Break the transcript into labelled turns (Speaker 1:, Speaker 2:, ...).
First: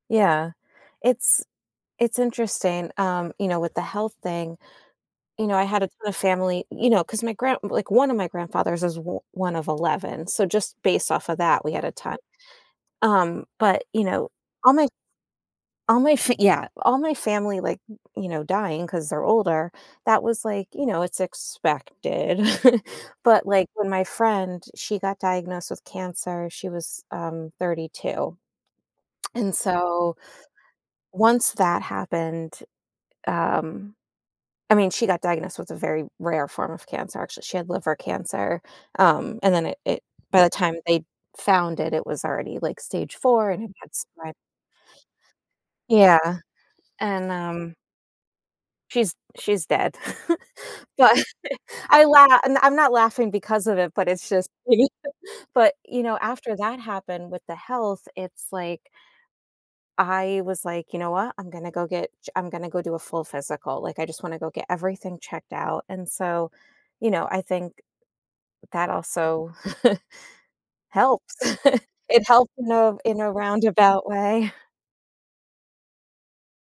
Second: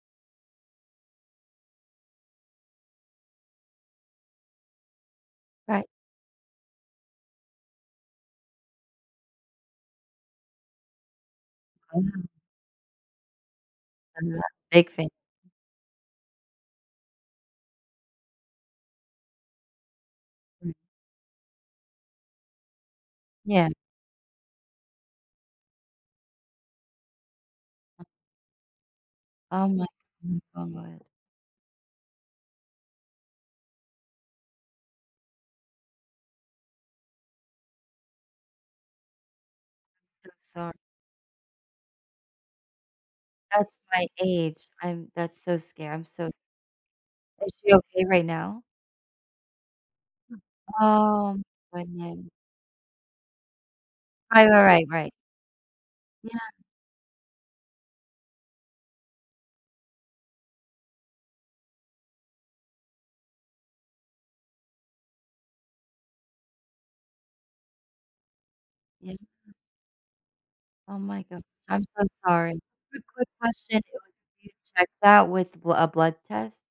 Speaker 1: Yeah, it's it's interesting, um, you know, with the health thing, you know, I had
Speaker 2: Right.
Speaker 1: a ton of family, you know 'cause my grand like one of my grandfathers is o one of 11, so, just based off of that, we had a
Speaker 2: Yeah.
Speaker 1: ton. Um, but, you know,
Speaker 2: [unintelligible]
Speaker 1: all my
Speaker 2: big fam
Speaker 1: all my f yeah, all my family, like, you know, dying 'cause they're older, that was like,
Speaker 2: Mm.
Speaker 1: you know, it's expected. But, like,
Speaker 2: Yeah.
Speaker 1: when my friend, she got diagnosed with cancer, she was, um, thirty
Speaker 2: M
Speaker 1: two. And
Speaker 2: Oh
Speaker 1: so,
Speaker 2: m [unintelligible]
Speaker 1: once that happened, um I mean, she got diagnosed with a very rare form of cancer, actually, she had liver cancer, um, and then it it
Speaker 2: So
Speaker 1: by the
Speaker 2: sorr
Speaker 1: time they found it, it was already, like, stage 4 and it
Speaker 2: That's
Speaker 1: had
Speaker 2: my
Speaker 1: spread
Speaker 2: age, I'm that's so scary, I'm
Speaker 1: Yeah.
Speaker 2: so
Speaker 1: And,
Speaker 2: Is she
Speaker 1: um
Speaker 2: okay right now?
Speaker 1: She's she's dead. But
Speaker 2: Oh.
Speaker 1: I
Speaker 2: [unintelligible]
Speaker 1: la and I'm not laughing because of it, but it's
Speaker 2: I
Speaker 1: just
Speaker 2: know, right, right.
Speaker 1: but, you know,
Speaker 2: Yeah.
Speaker 1: after that happened with the health, it's like I was like, "You know what, I'm gonna go get ch I'm gonna go do a full physical," like, "I just want to go get everything checked out." And so, you know, I think that
Speaker 2: Yeah.
Speaker 1: also
Speaker 2: Oh my
Speaker 1: helps.
Speaker 2: gosh, I'm so
Speaker 1: It helps
Speaker 2: sorry.
Speaker 1: in a
Speaker 2: Quick
Speaker 1: in
Speaker 2: quick
Speaker 1: a
Speaker 2: question, it
Speaker 1: roundabout
Speaker 2: was can
Speaker 1: way.
Speaker 2: you check that with bl a blood test?